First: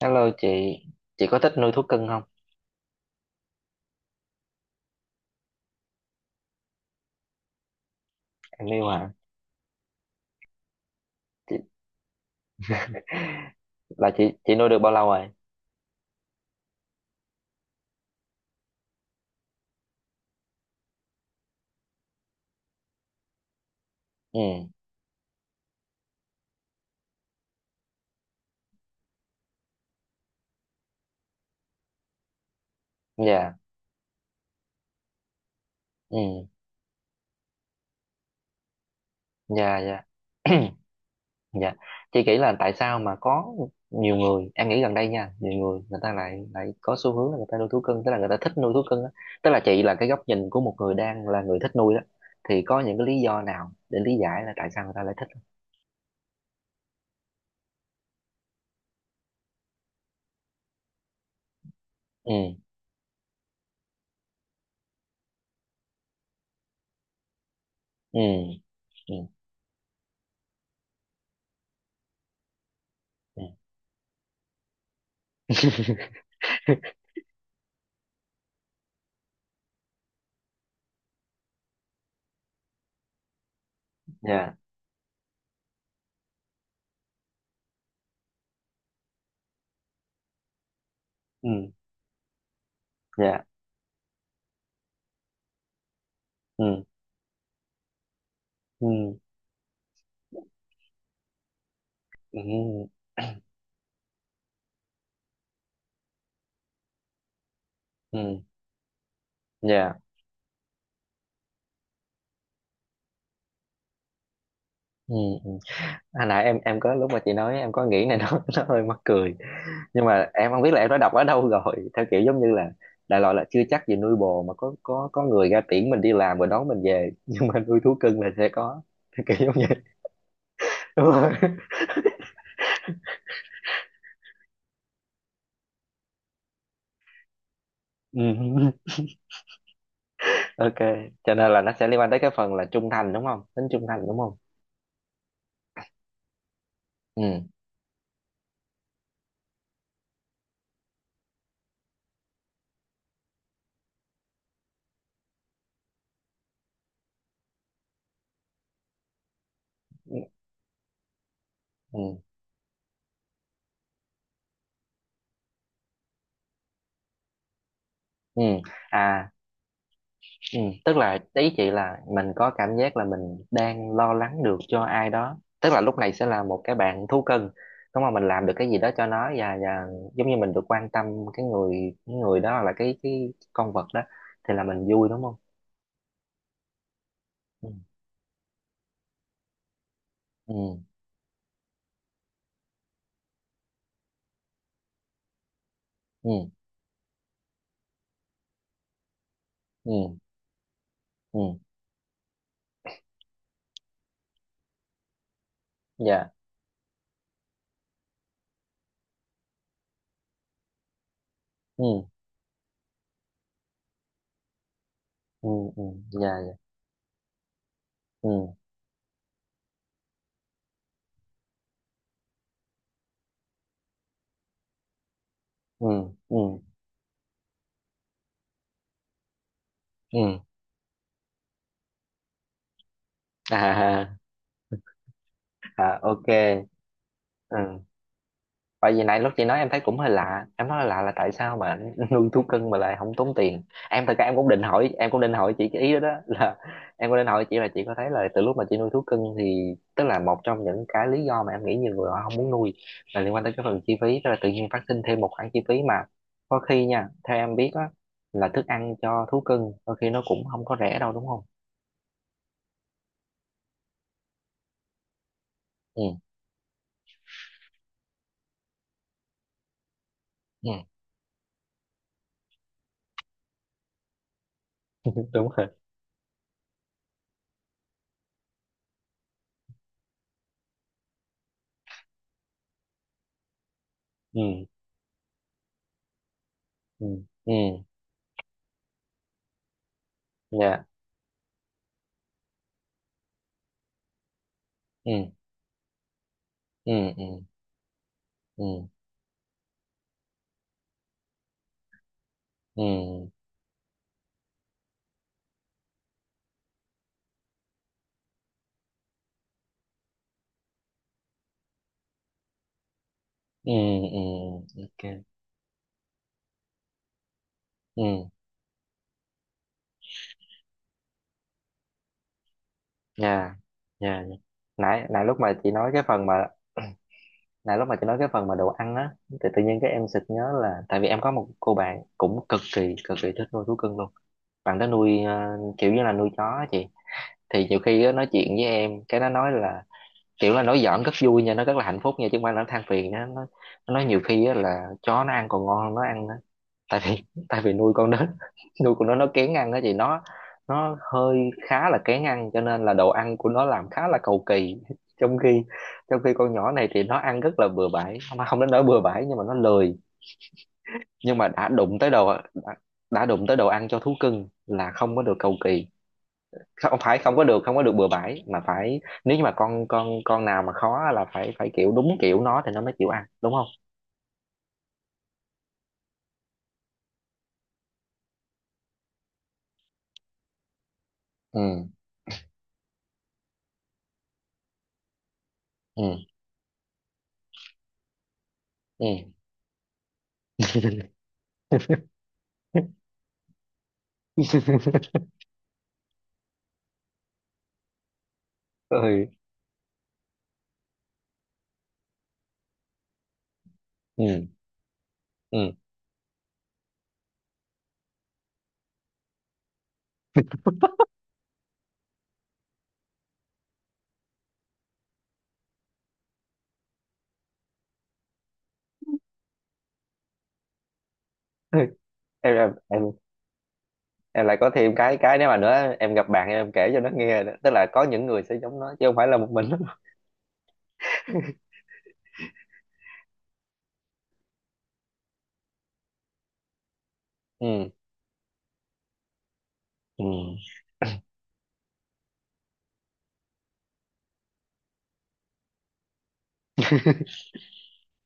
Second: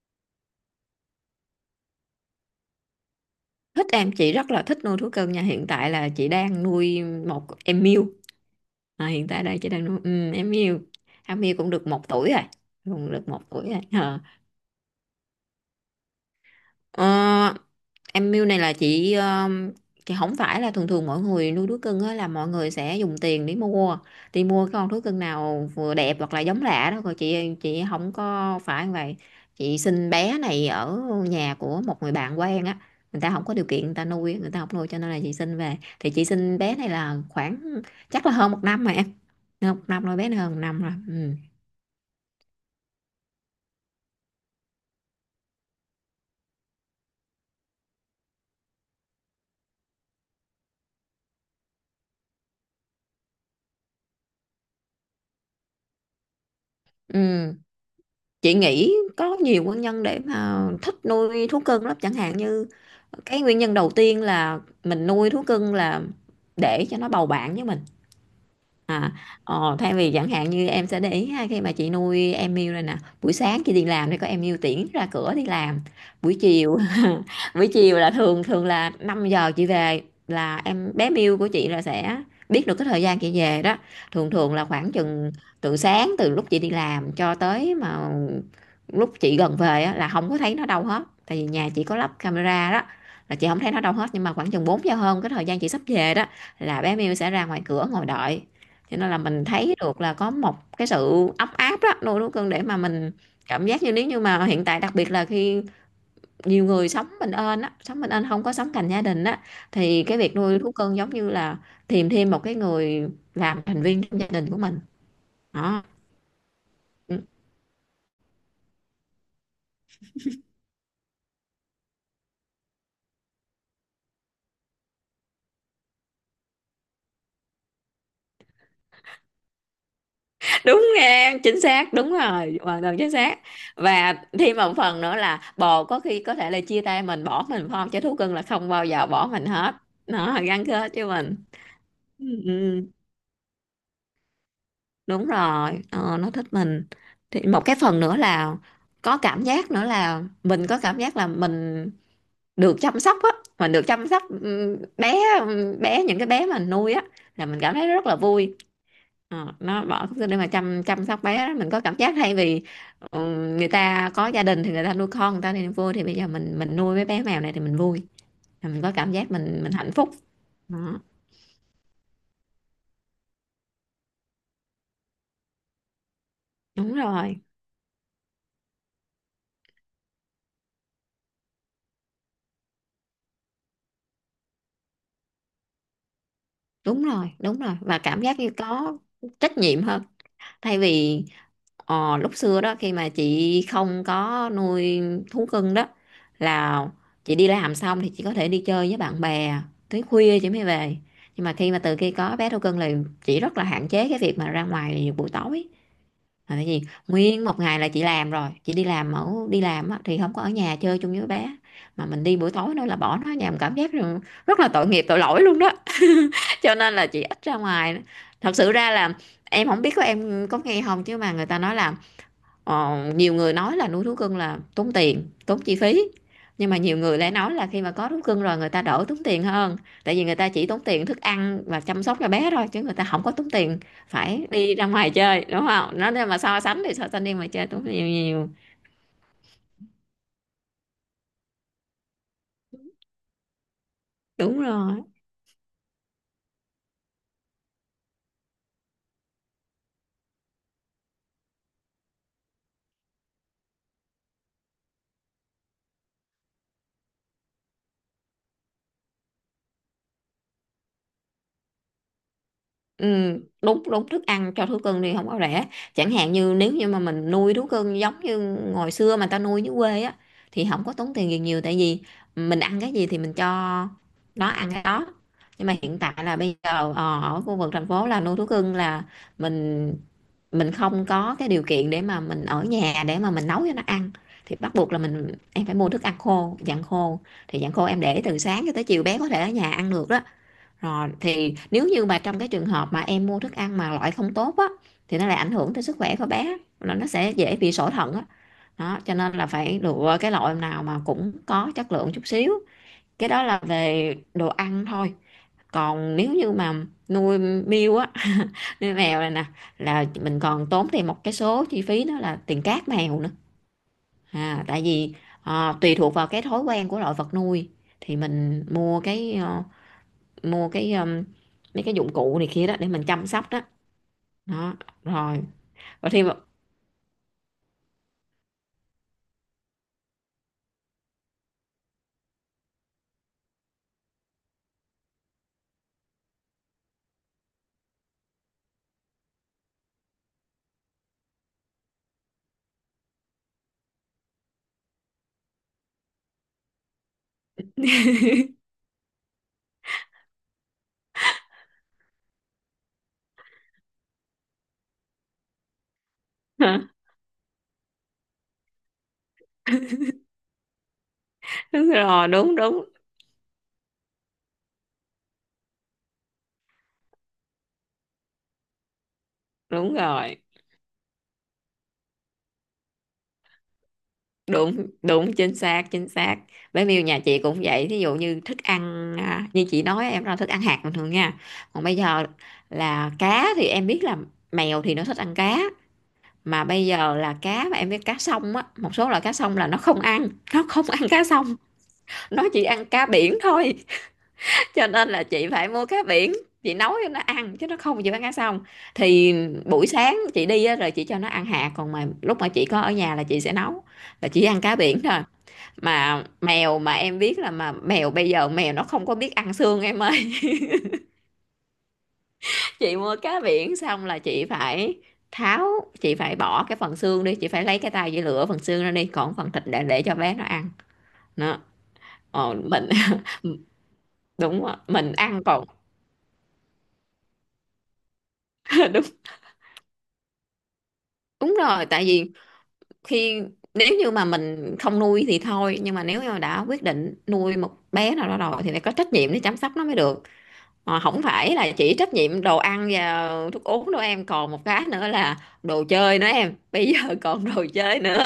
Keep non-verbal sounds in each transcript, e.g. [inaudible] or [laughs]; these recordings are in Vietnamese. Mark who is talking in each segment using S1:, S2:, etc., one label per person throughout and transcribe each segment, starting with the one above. S1: Hello chị có thích nuôi thú cưng không?
S2: Thích em. Chị rất là thích nuôi thú cưng nha. Hiện tại là chị đang nuôi một em miu.
S1: Em yêu
S2: À,
S1: hả?
S2: hiện tại đây chị đang nuôi em miu. Em miu
S1: Chị...
S2: cũng được 1 tuổi rồi.
S1: [laughs]
S2: Cũng được một tuổi rồi.
S1: là
S2: Ờ.
S1: chị chị nuôi được bao lâu rồi?
S2: Ờ, em mưu này là chị không phải là, thường thường mọi người nuôi thú cưng á, là mọi người sẽ dùng tiền để mua,
S1: Ừ,
S2: đi mua cái con thú cưng nào vừa đẹp hoặc là giống lạ đó, rồi chị không có phải như vậy. Chị sinh bé này ở nhà của một người bạn quen á. Người ta không
S1: dạ,
S2: có điều kiện, người ta nuôi, người ta không nuôi, cho nên là chị sinh về, thì chị
S1: ừ,
S2: sinh bé này là khoảng, chắc là hơn 1 năm rồi em. Hơn
S1: dạ,
S2: một
S1: dạ,
S2: năm rồi, bé này hơn một
S1: [clears throat]
S2: năm rồi. Ừ.
S1: dạ. Chị nghĩ là tại sao mà có nhiều người, em nghĩ gần đây nha, nhiều người người ta lại lại có xu hướng là người ta nuôi thú cưng, tức là người ta thích nuôi thú cưng á. Tức là chị là cái góc nhìn của một người đang là người thích nuôi đó, thì có những cái lý do nào để lý giải là tại sao người ta lại thích không?
S2: Ừ. Chị nghĩ có nhiều nguyên nhân để mà thích nuôi thú cưng lắm, chẳng
S1: Ừ.
S2: hạn như, cái nguyên nhân đầu tiên là mình nuôi thú cưng là để cho nó bầu bạn với mình.
S1: Ừ.
S2: À,
S1: Ừ.
S2: thay vì, chẳng hạn như em sẽ để ý ha, khi mà chị nuôi em yêu rồi nè, buổi
S1: Ừ.
S2: sáng chị đi làm thì có em yêu tiễn ra cửa đi làm. Buổi chiều
S1: [laughs]
S2: [laughs] buổi chiều là thường thường là 5 giờ chị về, là em bé Miu của chị là sẽ biết được cái thời gian chị về đó. Thường thường
S1: Dạ.
S2: là khoảng chừng từ sáng, từ lúc chị đi làm cho tới mà lúc chị gần về á, là không có thấy nó đâu hết, tại vì
S1: Ừ.
S2: nhà chị có lắp camera đó. Là
S1: Dạ.
S2: chị không thấy nó đâu hết, nhưng mà khoảng chừng 4 giờ hơn, cái thời gian chị sắp về đó,
S1: Ừ.
S2: là bé Miu sẽ ra ngoài cửa ngồi đợi.
S1: Ừ.
S2: Cho nên là mình thấy được là có một cái sự ấm áp đó, nuôi thú cưng để mà
S1: Ừ.
S2: mình cảm giác như, nếu như mà hiện tại, đặc biệt là khi nhiều người sống bình yên á, sống bình yên
S1: Ừ.
S2: không có sống cạnh gia đình á,
S1: Dạ.
S2: thì cái việc nuôi thú cưng giống như là tìm thêm một cái người làm thành viên trong gia đình của mình
S1: Ừ. Ừ.
S2: đó.
S1: À, nãy em có lúc mà chị
S2: [laughs]
S1: nói em có nghĩ này nó [laughs] nó hơi mắc cười, nhưng mà em không biết là em đã đọc ở đâu rồi, theo kiểu giống như là đại loại là chưa chắc gì nuôi bồ mà có người ra tiễn mình đi làm rồi đón mình về, [laughs] nhưng mà nuôi thú cưng là sẽ có, theo kiểu giống vậy. [laughs]
S2: Đúng,
S1: Đúng rồi.
S2: nghe chính xác, đúng rồi, hoàn toàn chính xác. Và thêm một phần nữa là bồ có khi có thể là chia tay mình, bỏ mình phải không, chứ thú
S1: Ừ.
S2: cưng là không bao giờ bỏ mình hết. Nó
S1: [laughs]
S2: gắn
S1: Ok,
S2: kết với
S1: cho
S2: mình.
S1: nên là nó sẽ liên quan tới
S2: Ừ.
S1: cái phần là
S2: Ừ.
S1: trung thành đúng không, tính trung thành đúng không?
S2: Đúng rồi. Ờ, nó thích mình.
S1: Ừ.
S2: Thì một cái phần nữa là có cảm giác nữa là mình có cảm giác là mình được chăm sóc á, mình được chăm sóc, bé bé những cái bé mà mình nuôi á, là mình cảm thấy rất là vui. Ờ, nó bỏ
S1: Ừ.
S2: cái để mà chăm chăm sóc bé đó, mình có cảm
S1: Ừ.
S2: giác thay vì, ừ, người ta có gia đình thì người ta nuôi con, người ta thì vui, thì bây giờ mình nuôi mấy bé mèo này thì mình vui.
S1: Ừ.
S2: Là mình có cảm
S1: À.
S2: giác mình hạnh phúc.
S1: Ừ. Tức
S2: Đó,
S1: là ý chị là mình có cảm giác là mình đang lo lắng được cho ai đó, tức là lúc này sẽ là một cái
S2: đúng
S1: bạn thú
S2: rồi,
S1: cưng đúng không, mình làm được cái gì đó cho nó, và giống như mình được quan tâm cái người, đó là cái, con vật đó thì là mình vui đúng không.
S2: đúng rồi, đúng
S1: Ừ.
S2: rồi, và cảm giác như có trách nhiệm hơn,
S1: Ừ.
S2: thay vì, Ờ, lúc xưa đó, khi mà chị không có nuôi thú cưng đó,
S1: Ừ.
S2: là chị đi làm xong thì chị có thể đi chơi với bạn bè tới
S1: Ừ.
S2: khuya chị mới về. Nhưng mà
S1: Ừ.
S2: khi mà từ khi có bé thú cưng là chị rất là hạn chế cái việc mà ra ngoài buổi tối.
S1: Dạ.
S2: Là tại vì nguyên một ngày là chị làm rồi, chị đi làm đi làm á, thì không có ở nhà chơi chung với bé.
S1: Ừ.
S2: Mà mình đi buổi tối nữa là bỏ nó ở nhà, mình cảm giác rằng rất là tội nghiệp, tội lỗi
S1: Ừ.
S2: luôn đó.
S1: Ừ. Dạ. Dạ.
S2: [laughs] Cho nên là chị ít ra ngoài.
S1: Ừ.
S2: Thật sự ra là em không biết có em có nghe không, chứ mà người ta nói là, Ờ, nhiều người nói là nuôi thú cưng là tốn tiền, tốn chi
S1: Ừ.
S2: phí.
S1: Ừ.
S2: Nhưng mà nhiều người lại nói là khi mà có thú cưng rồi người ta đỡ tốn tiền hơn. Tại vì người
S1: Ừ.
S2: ta chỉ tốn tiền thức ăn và chăm sóc cho bé thôi, chứ người ta không có tốn tiền
S1: À.
S2: phải đi ra ngoài chơi, đúng
S1: [laughs]
S2: không?
S1: À,
S2: Nó,
S1: ok.
S2: nếu mà so sánh thì so sánh đi ngoài chơi
S1: Ừ.
S2: tốn nhiều nhiều.
S1: Tại vì nãy lúc chị nói em thấy cũng hơi lạ. Em nói lạ là tại sao mà [laughs] nuôi thú cưng mà lại không tốn tiền. Em thật ra em cũng
S2: Đúng
S1: định hỏi.
S2: rồi.
S1: Em cũng định hỏi chị cái ý đó, đó. [laughs] Là em cũng định hỏi chị là chị có thấy là từ lúc mà chị nuôi thú cưng, thì tức là một trong những cái lý do mà em nghĩ nhiều người họ không muốn nuôi là liên quan tới cái phần chi phí. Tức là tự nhiên phát sinh thêm một khoản chi phí mà có khi nha, theo em biết á, là thức ăn cho thú cưng đôi khi nó cũng không có rẻ đâu đúng không.
S2: Ừ, đúng đúng, thức ăn cho thú cưng thì không có rẻ.
S1: Ừ.
S2: Chẳng hạn như nếu như mà mình nuôi thú cưng giống như hồi xưa mà ta nuôi dưới quê á, thì
S1: Ừ.
S2: không có tốn tiền gì nhiều, tại vì mình ăn cái gì thì mình cho nó ăn cái đó.
S1: [laughs] Đúng rồi.
S2: Nhưng mà hiện tại là bây giờ, ở khu vực thành phố là nuôi thú cưng là mình mình không có cái điều kiện để mà mình ở nhà để mà mình nấu cho nó ăn.
S1: Ừ.
S2: Thì bắt buộc là mình, em, phải mua thức ăn khô, dạng
S1: Ừ.
S2: khô.
S1: Ừ.
S2: Thì dạng khô em để từ sáng cho tới chiều, bé có thể ở nhà ăn được đó.
S1: Dạ.
S2: Rồi thì nếu như mà trong cái trường hợp mà em mua thức ăn mà loại không tốt á,
S1: Ừ.
S2: thì nó lại ảnh hưởng tới sức khỏe của bé,
S1: Ừ.
S2: nó
S1: Ừ.
S2: sẽ dễ bị sỏi thận á.
S1: Ừ.
S2: Đó, cho nên là phải lựa cái loại nào mà cũng có chất lượng chút xíu.
S1: Ừ.
S2: Cái
S1: Ừ.
S2: đó là về đồ ăn thôi. Còn nếu như mà nuôi miêu á, [laughs] nuôi mèo này nè, là mình còn tốn thêm một cái số chi phí, đó là tiền cát mèo nữa.
S1: Ừ. Ừ.
S2: À, tại vì,
S1: Ok.
S2: tùy thuộc vào cái thói quen của loại vật nuôi, thì
S1: Ừ.
S2: mình mua cái mua cái mấy cái dụng cụ này kia đó để mình chăm sóc
S1: Nha.
S2: đó.
S1: Nha. Nha.
S2: Đó,
S1: Nãy nãy lúc
S2: rồi
S1: mà chị nói cái
S2: và
S1: phần
S2: thêm một
S1: mà [clears throat] nãy lúc mà chị nói cái phần mà đồ ăn á, thì tự nhiên cái em sực nhớ là tại vì em có một cô bạn cũng cực kỳ thích nuôi thú cưng luôn. Bạn đó nuôi kiểu như là nuôi chó á chị, thì nhiều khi á, nói chuyện với em cái nó nói là, kiểu là nói giỡn rất vui nha, nó rất là hạnh phúc nha, chứ không phải là nó than phiền nha. Nó nói nhiều khi á, là chó nó ăn còn ngon hơn nó ăn, tại vì, nuôi con đó, [laughs] nuôi con nó, kén ăn đó chị. Nó, hơi, khá là kén ăn, cho nên là đồ ăn của nó làm khá là cầu kỳ. Trong khi, con nhỏ này
S2: [laughs]
S1: thì nó ăn rất là bừa bãi, không, không đến nỗi bừa bãi nhưng mà nó lười, nhưng mà
S2: đúng rồi, đúng đúng,
S1: đã đụng tới đồ ăn cho thú cưng là không có được cầu kỳ. Không phải, không có được, bừa bãi, mà phải, nếu như mà con
S2: đúng
S1: con
S2: rồi,
S1: con nào mà khó là phải, kiểu đúng kiểu nó thì nó mới chịu ăn đúng không.
S2: đúng đúng, chính xác chính xác. Bé Miu nhà chị cũng vậy, thí dụ như thức ăn à, như chị nói em là thức ăn hạt bình thường nha. Còn
S1: Ừ.
S2: bây giờ là cá, thì em biết là mèo thì nó thích ăn cá.
S1: Ừ.
S2: Mà bây giờ là cá mà em biết cá sông á, một
S1: Ừ.
S2: số loại cá sông là nó không ăn, nó không ăn cá sông. Nó chỉ ăn cá biển thôi. Cho nên là chị phải mua cá biển, chị nấu cho nó ăn, chứ nó không chịu ăn cá xong.
S1: Ừ.
S2: Thì buổi sáng chị đi á, rồi chị cho nó ăn hạt, còn mà lúc mà chị có ở nhà là chị sẽ nấu, là chỉ
S1: Ừ.
S2: ăn cá biển thôi. Mà mèo, mà em biết là, mà mèo bây giờ, mèo nó không có biết ăn xương em ơi. [laughs] Chị mua cá biển xong là chị phải tháo, chị phải bỏ cái phần xương đi, chị phải lấy cái tay chị lựa phần xương ra đi, còn phần thịt để cho bé nó ăn. Nó
S1: Ừ. em em
S2: mình
S1: em
S2: [laughs]
S1: em lại
S2: đúng
S1: có
S2: rồi,
S1: thêm
S2: mình
S1: cái,
S2: ăn
S1: nếu mà
S2: còn
S1: nữa, em gặp bạn em kể cho nó nghe nữa. Tức là có những người sẽ giống
S2: [laughs]
S1: nó
S2: đúng,
S1: chứ không phải là một mình [laughs] nó.
S2: đúng rồi tại vì khi, nếu như mà mình không nuôi thì thôi, nhưng mà nếu như mà đã quyết định nuôi một
S1: Ừ.
S2: bé nào đó rồi thì phải có trách nhiệm để chăm sóc nó mới được.
S1: Ừ.
S2: Mà không phải là chỉ trách nhiệm đồ ăn và thuốc uống đâu em, còn một cái nữa là đồ chơi nữa em, bây giờ [laughs] còn đồ chơi nữa.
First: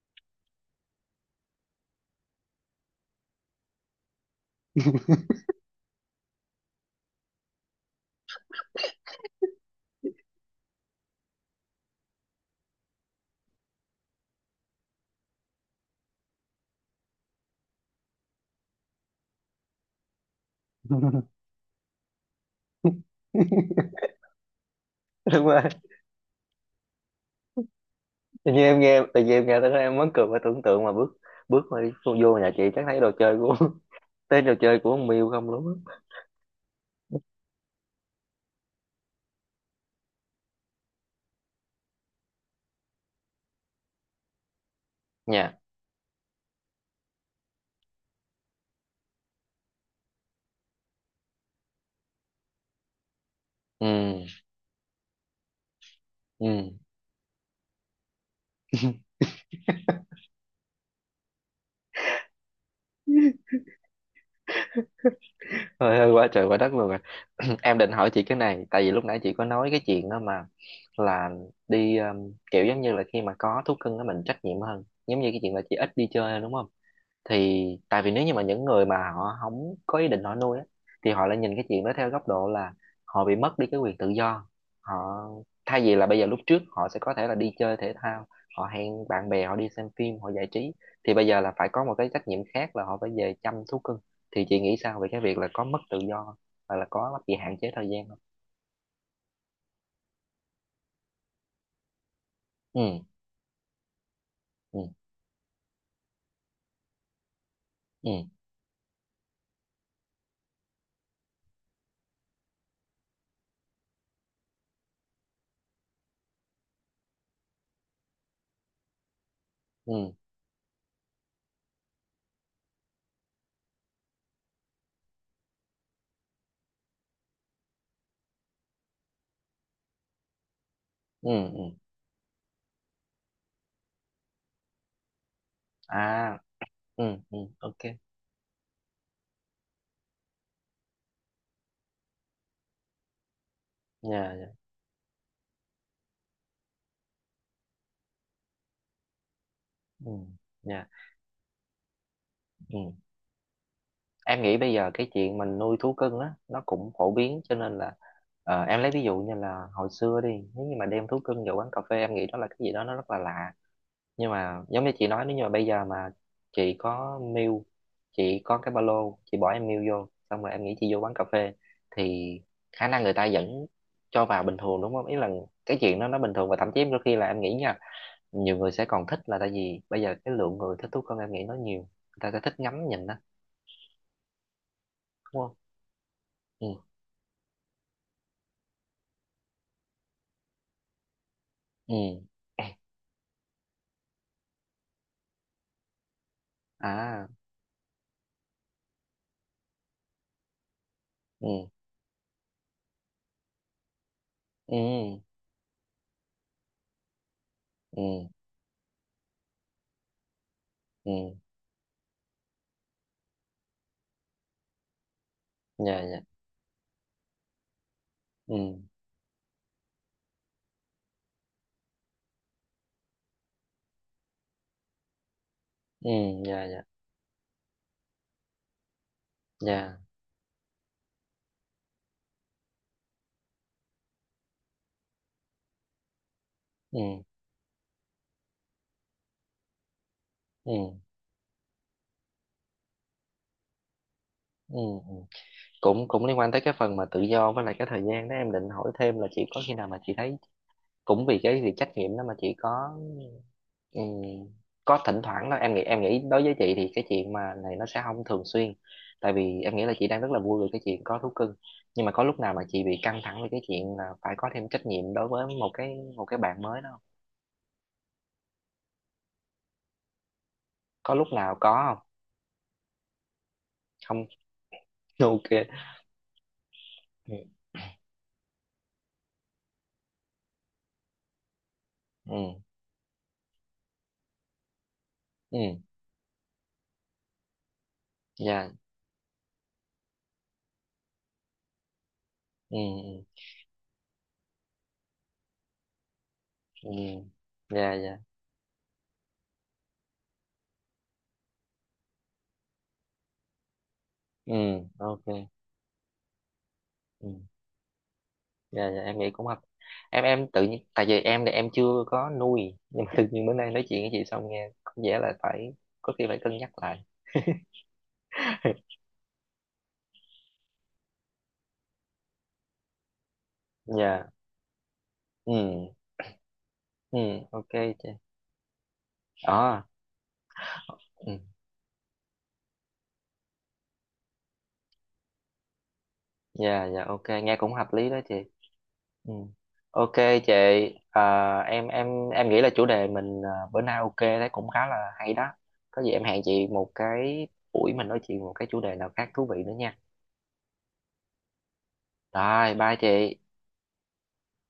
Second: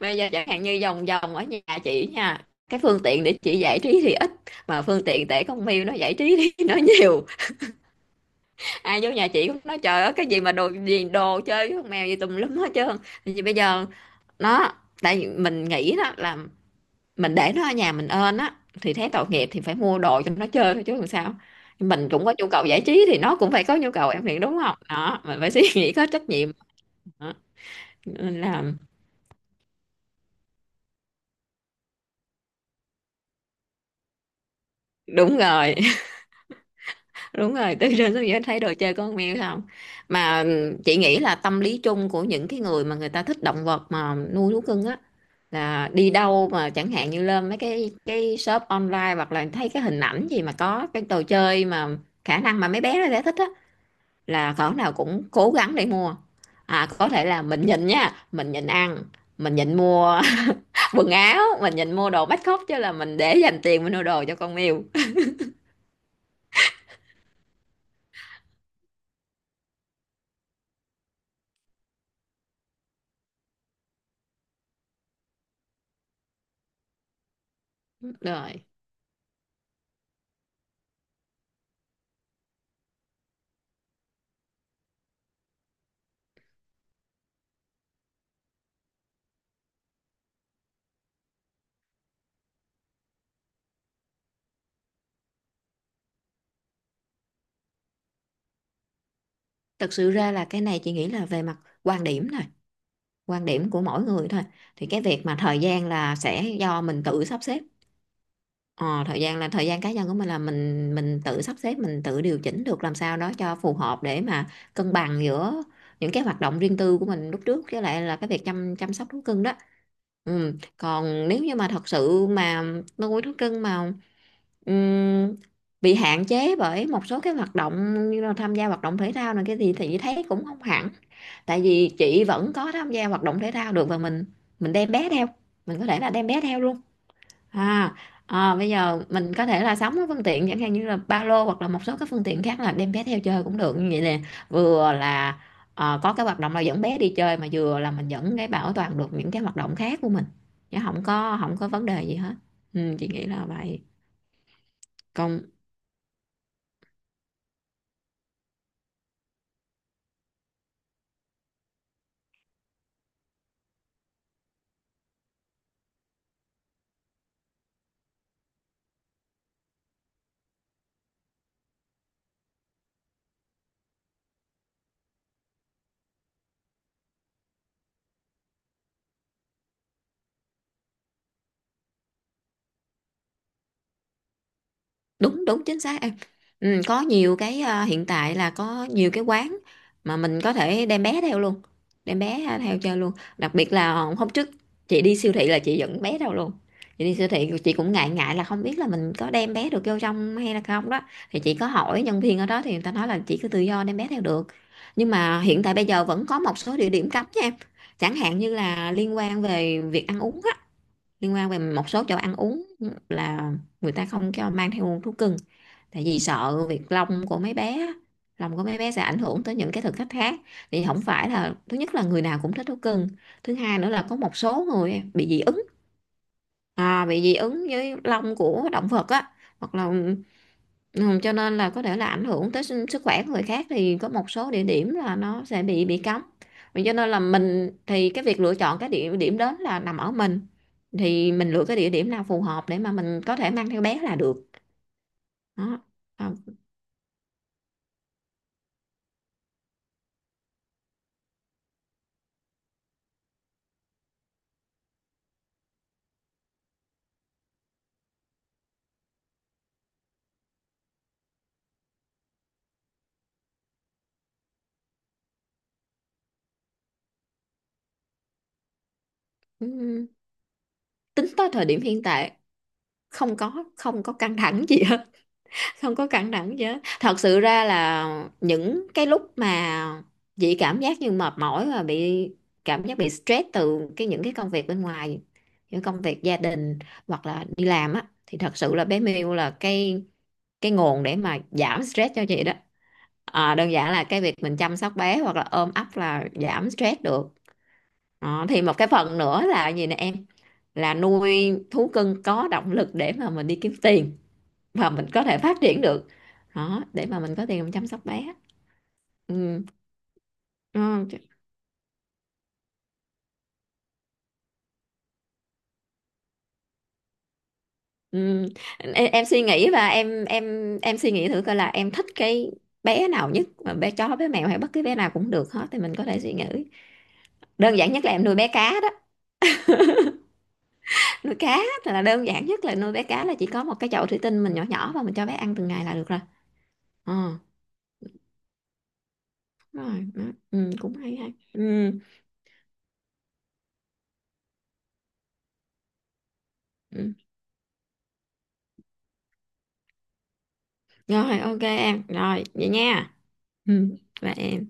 S2: Bây giờ chẳng hạn như vòng vòng ở nhà chị nha, cái phương tiện để chị giải trí thì ít, mà phương tiện để con mèo nó giải trí [laughs] thì nó nhiều. Ai vô nhà chị cũng nói trời ơi, cái gì mà đồ gì, đồ chơi với con mèo gì tùm lum hết trơn. Thì bây giờ nó, tại vì mình nghĩ đó là, mình để nó ở nhà mình ơn á, thì thấy tội nghiệp thì phải mua đồ cho nó chơi thôi chứ làm sao.
S1: [laughs]
S2: Nhưng mình cũng có nhu cầu giải trí thì nó cũng phải có nhu cầu, em nghĩ đúng không, đó mình
S1: Đúng
S2: phải [laughs] suy
S1: rồi.
S2: nghĩ có trách nhiệm. Đó. Nên
S1: Tự nhiên
S2: là
S1: em nghe, tới đó em muốn cười và tưởng tượng mà bước bước mà đi vô vô nhà chị chắc thấy đồ chơi của, [laughs] thấy đồ chơi của con Miu
S2: đúng
S1: không
S2: rồi.
S1: luôn á.
S2: Đúng rồi, từ trên xuống dưới thấy đồ chơi con mèo không. Mà chị nghĩ là tâm lý chung của những người mà người ta thích động vật mà nuôi thú cưng á,
S1: Nha.
S2: là đi đâu mà chẳng hạn như lên mấy cái shop online hoặc là thấy cái hình ảnh gì mà có cái đồ chơi mà khả năng mà mấy bé nó sẽ thích á,
S1: Ừ.
S2: là cỡ nào cũng cố gắng để mua.
S1: Ừ.
S2: À, có thể là mình nhịn nha, mình nhịn ăn, mình nhịn mua [laughs] quần áo, mình nhịn mua đồ bắt khóc chứ là mình để dành
S1: [laughs]
S2: tiền mình mua đồ cho con mèo.
S1: Thôi, hơi quá trời quá đất luôn rồi. [clears throat] Em định hỏi chị cái này, tại vì lúc nãy chị có nói cái chuyện đó mà, là đi, kiểu giống như là khi mà có thú cưng đó mình trách nhiệm hơn, giống như cái chuyện là chị ít đi chơi đúng không, thì tại vì
S2: [laughs]
S1: nếu như mà những
S2: Rồi,
S1: người mà họ không có ý định họ nuôi á, thì họ lại nhìn cái chuyện đó theo góc độ là họ bị mất đi cái quyền tự do. Họ, thay vì là bây giờ, lúc trước họ sẽ có thể là đi chơi thể thao, họ hẹn bạn bè, họ đi xem phim, họ giải trí, thì bây giờ là phải có một cái trách nhiệm khác là họ phải về chăm thú cưng. Thì chị nghĩ sao về cái việc là có mất tự do không, hoặc là có bị hạn chế thời gian không?
S2: thực sự ra là cái này chị nghĩ là về mặt quan điểm thôi,
S1: Ừ.
S2: quan điểm của mỗi người thôi.
S1: Ừ.
S2: Thì cái việc mà thời gian là sẽ do mình tự sắp xếp.
S1: Ừ.
S2: Ờ, thời gian là thời gian cá nhân của mình là mình tự sắp xếp, mình tự điều chỉnh được làm sao đó cho phù hợp để mà cân bằng giữa những cái hoạt động riêng tư của mình lúc trước với lại là cái việc chăm chăm sóc thú cưng đó.
S1: Ừ.
S2: Ừ. Còn nếu như mà thật sự mà nuôi thú cưng mà Ừm, bị hạn chế bởi một số cái hoạt động như là tham gia hoạt động thể thao này cái gì thì chị thấy cũng không hẳn,
S1: Ừ.
S2: tại
S1: Ừ.
S2: vì chị vẫn có tham gia hoạt động thể thao được và mình đem bé theo, mình có thể
S1: À.
S2: là đem bé theo luôn.
S1: Ừ. Ừ. Ok.
S2: À, à bây giờ mình có thể là sắm cái phương tiện chẳng hạn như là ba lô hoặc là một số cái phương tiện khác là đem bé theo chơi cũng được như vậy nè,
S1: Dạ. Dạ.
S2: vừa là ờ, có cái hoạt động là dẫn bé đi chơi mà vừa là mình vẫn cái bảo toàn được những cái hoạt động khác của
S1: Ừ.
S2: mình, chứ
S1: Dạ.
S2: không có vấn đề gì hết. Ừ, chị nghĩ là vậy.
S1: Em nghĩ bây giờ cái chuyện
S2: Còn
S1: mình nuôi thú cưng á nó cũng phổ biến, cho nên là, ờ, em lấy ví dụ như là hồi xưa đi, nếu như mà đem thú cưng vào quán cà phê, em nghĩ đó là cái gì đó nó rất là lạ. Nhưng mà giống như chị nói, nếu như mà bây giờ mà chị có mail, chị có cái ba lô chị bỏ em mail vô xong rồi, em nghĩ chị vô quán cà phê thì khả năng người ta vẫn cho vào bình thường đúng không. Ý là cái chuyện đó nó bình thường, và thậm chí đôi khi là em nghĩ nha, nhiều người sẽ còn thích, là tại vì bây giờ cái lượng người thích thú cưng em nghĩ nó nhiều, người ta sẽ thích ngắm nhìn đó đúng
S2: đúng
S1: không.
S2: đúng chính xác em.
S1: Ừ.
S2: Ừ, có nhiều cái à, hiện tại là có nhiều cái quán mà mình có thể đem bé theo luôn, đem
S1: Ừ.
S2: bé à, theo chơi luôn. Đặc biệt là hôm trước chị đi siêu thị là chị dẫn bé theo luôn. Chị đi
S1: À.
S2: siêu thị chị cũng ngại ngại là không biết là mình có đem bé được vô trong hay là không đó, thì chị có
S1: Ừ.
S2: hỏi nhân viên ở đó thì người ta nói là chị cứ tự do đem bé theo được.
S1: Ừ.
S2: Nhưng mà hiện tại bây giờ vẫn có một số địa điểm cấm nha em, chẳng
S1: Ừ.
S2: hạn như là liên quan về việc ăn uống á,
S1: Ừ.
S2: liên quan về một số chỗ ăn uống là người ta không cho mang theo thú cưng,
S1: Dạ.
S2: tại vì
S1: Dạ.
S2: sợ việc lông của mấy bé á, lông của mấy
S1: Ừ.
S2: bé sẽ ảnh hưởng tới những cái thực khách khác. Thì không phải là, thứ nhất là người nào cũng thích thú cưng, thứ hai nữa là có một số người bị dị ứng,
S1: Ừ. Dạ. Dạ.
S2: à, bị dị ứng với lông của động vật á, hoặc là
S1: Dạ.
S2: ừ, cho nên là có thể là ảnh hưởng tới sức sức khỏe của người khác, thì có một số địa điểm là nó sẽ bị cấm. Vì cho nên
S1: Ừ.
S2: là mình thì cái việc lựa chọn cái địa điểm đến là nằm ở mình,
S1: Ừ.
S2: thì mình lựa cái địa điểm nào phù hợp để mà mình có thể mang theo bé là được
S1: Ừ. Ừ.
S2: đó.
S1: Cũng,
S2: À,
S1: liên quan tới cái phần mà tự do với lại cái thời gian đó, em định hỏi thêm là chị có khi nào mà chị thấy cũng vì cái việc trách nhiệm đó mà chị có, ừ, có thỉnh thoảng đó. Em nghĩ, em nghĩ đối với chị thì cái chuyện mà này nó sẽ không thường xuyên, tại vì em nghĩ là chị đang rất là vui về cái chuyện có thú cưng, nhưng mà có lúc nào mà chị bị căng thẳng về cái chuyện là phải có thêm trách nhiệm đối với một cái, một cái bạn mới đó?
S2: ừ.
S1: Có
S2: Tính
S1: lúc
S2: tới
S1: nào
S2: thời điểm
S1: có?
S2: hiện tại không có
S1: Không.
S2: căng thẳng gì hết.
S1: Không. [laughs] Ok.
S2: [laughs] Không có căng thẳng gì hết, thật sự
S1: Ừ.
S2: ra là những cái lúc mà chị cảm giác như mệt mỏi và bị
S1: Ừ.
S2: cảm giác bị stress từ cái những cái công việc bên ngoài,
S1: Ừ.
S2: những công việc gia đình hoặc là đi làm á, thì thật
S1: Dạ.
S2: sự là bé Miu là cái nguồn để mà giảm stress cho chị đó.
S1: Ừ. Ừ.
S2: À, đơn giản là cái việc mình chăm sóc bé hoặc là ôm ấp là giảm
S1: Ừ.
S2: stress được
S1: Dạ. Dạ.
S2: đó. Thì một cái phần nữa là gì nè em, là nuôi thú cưng có động lực để mà mình đi kiếm tiền
S1: Ừ.
S2: và mình có
S1: Ok.
S2: thể phát triển được đó, để mà
S1: Ừ.
S2: mình có tiền mình chăm sóc bé.
S1: Dạ. Dạ, em nghĩ cũng hợp.
S2: Ừ.
S1: Em, tự
S2: Ừ.
S1: nhiên, tại vì em thì em chưa có nuôi, nhưng mà tự nhiên bữa nay nói chuyện với chị xong nghe có vẻ là phải, có khi phải cân nhắc lại. [laughs]
S2: Ừ. Em suy nghĩ và em suy nghĩ thử coi là em thích cái bé nào nhất, mà bé chó bé
S1: Dạ.
S2: mèo hay bất cứ bé nào cũng được hết thì
S1: Ừ.
S2: mình có thể suy nghĩ.
S1: Ừ. Ok.
S2: Đơn giản nhất
S1: Chị.
S2: là em nuôi bé cá đó.
S1: Ờ.
S2: [laughs] Nuôi
S1: Ừ.
S2: cá thì là đơn giản nhất, là nuôi bé cá là chỉ có một cái chậu thủy tinh mình nhỏ nhỏ và mình cho bé ăn từng ngày là được rồi.
S1: Dạ. Dạ,
S2: Ờ,
S1: ok, nghe cũng hợp lý đó chị. Ừ.
S2: đúng rồi
S1: Ok.
S2: đó.
S1: Chị.
S2: Ừ, cũng hay hay.
S1: à, em
S2: Ừ.
S1: em em nghĩ là chủ đề mình bữa nay ok, thấy cũng khá là hay đó. Có gì em hẹn chị một
S2: Ừ.
S1: cái buổi mình nói chuyện một cái chủ đề nào khác thú vị nữa nha.
S2: Rồi, ok em, rồi vậy
S1: Rồi bye
S2: nha.
S1: chị.
S2: Ừ. Và em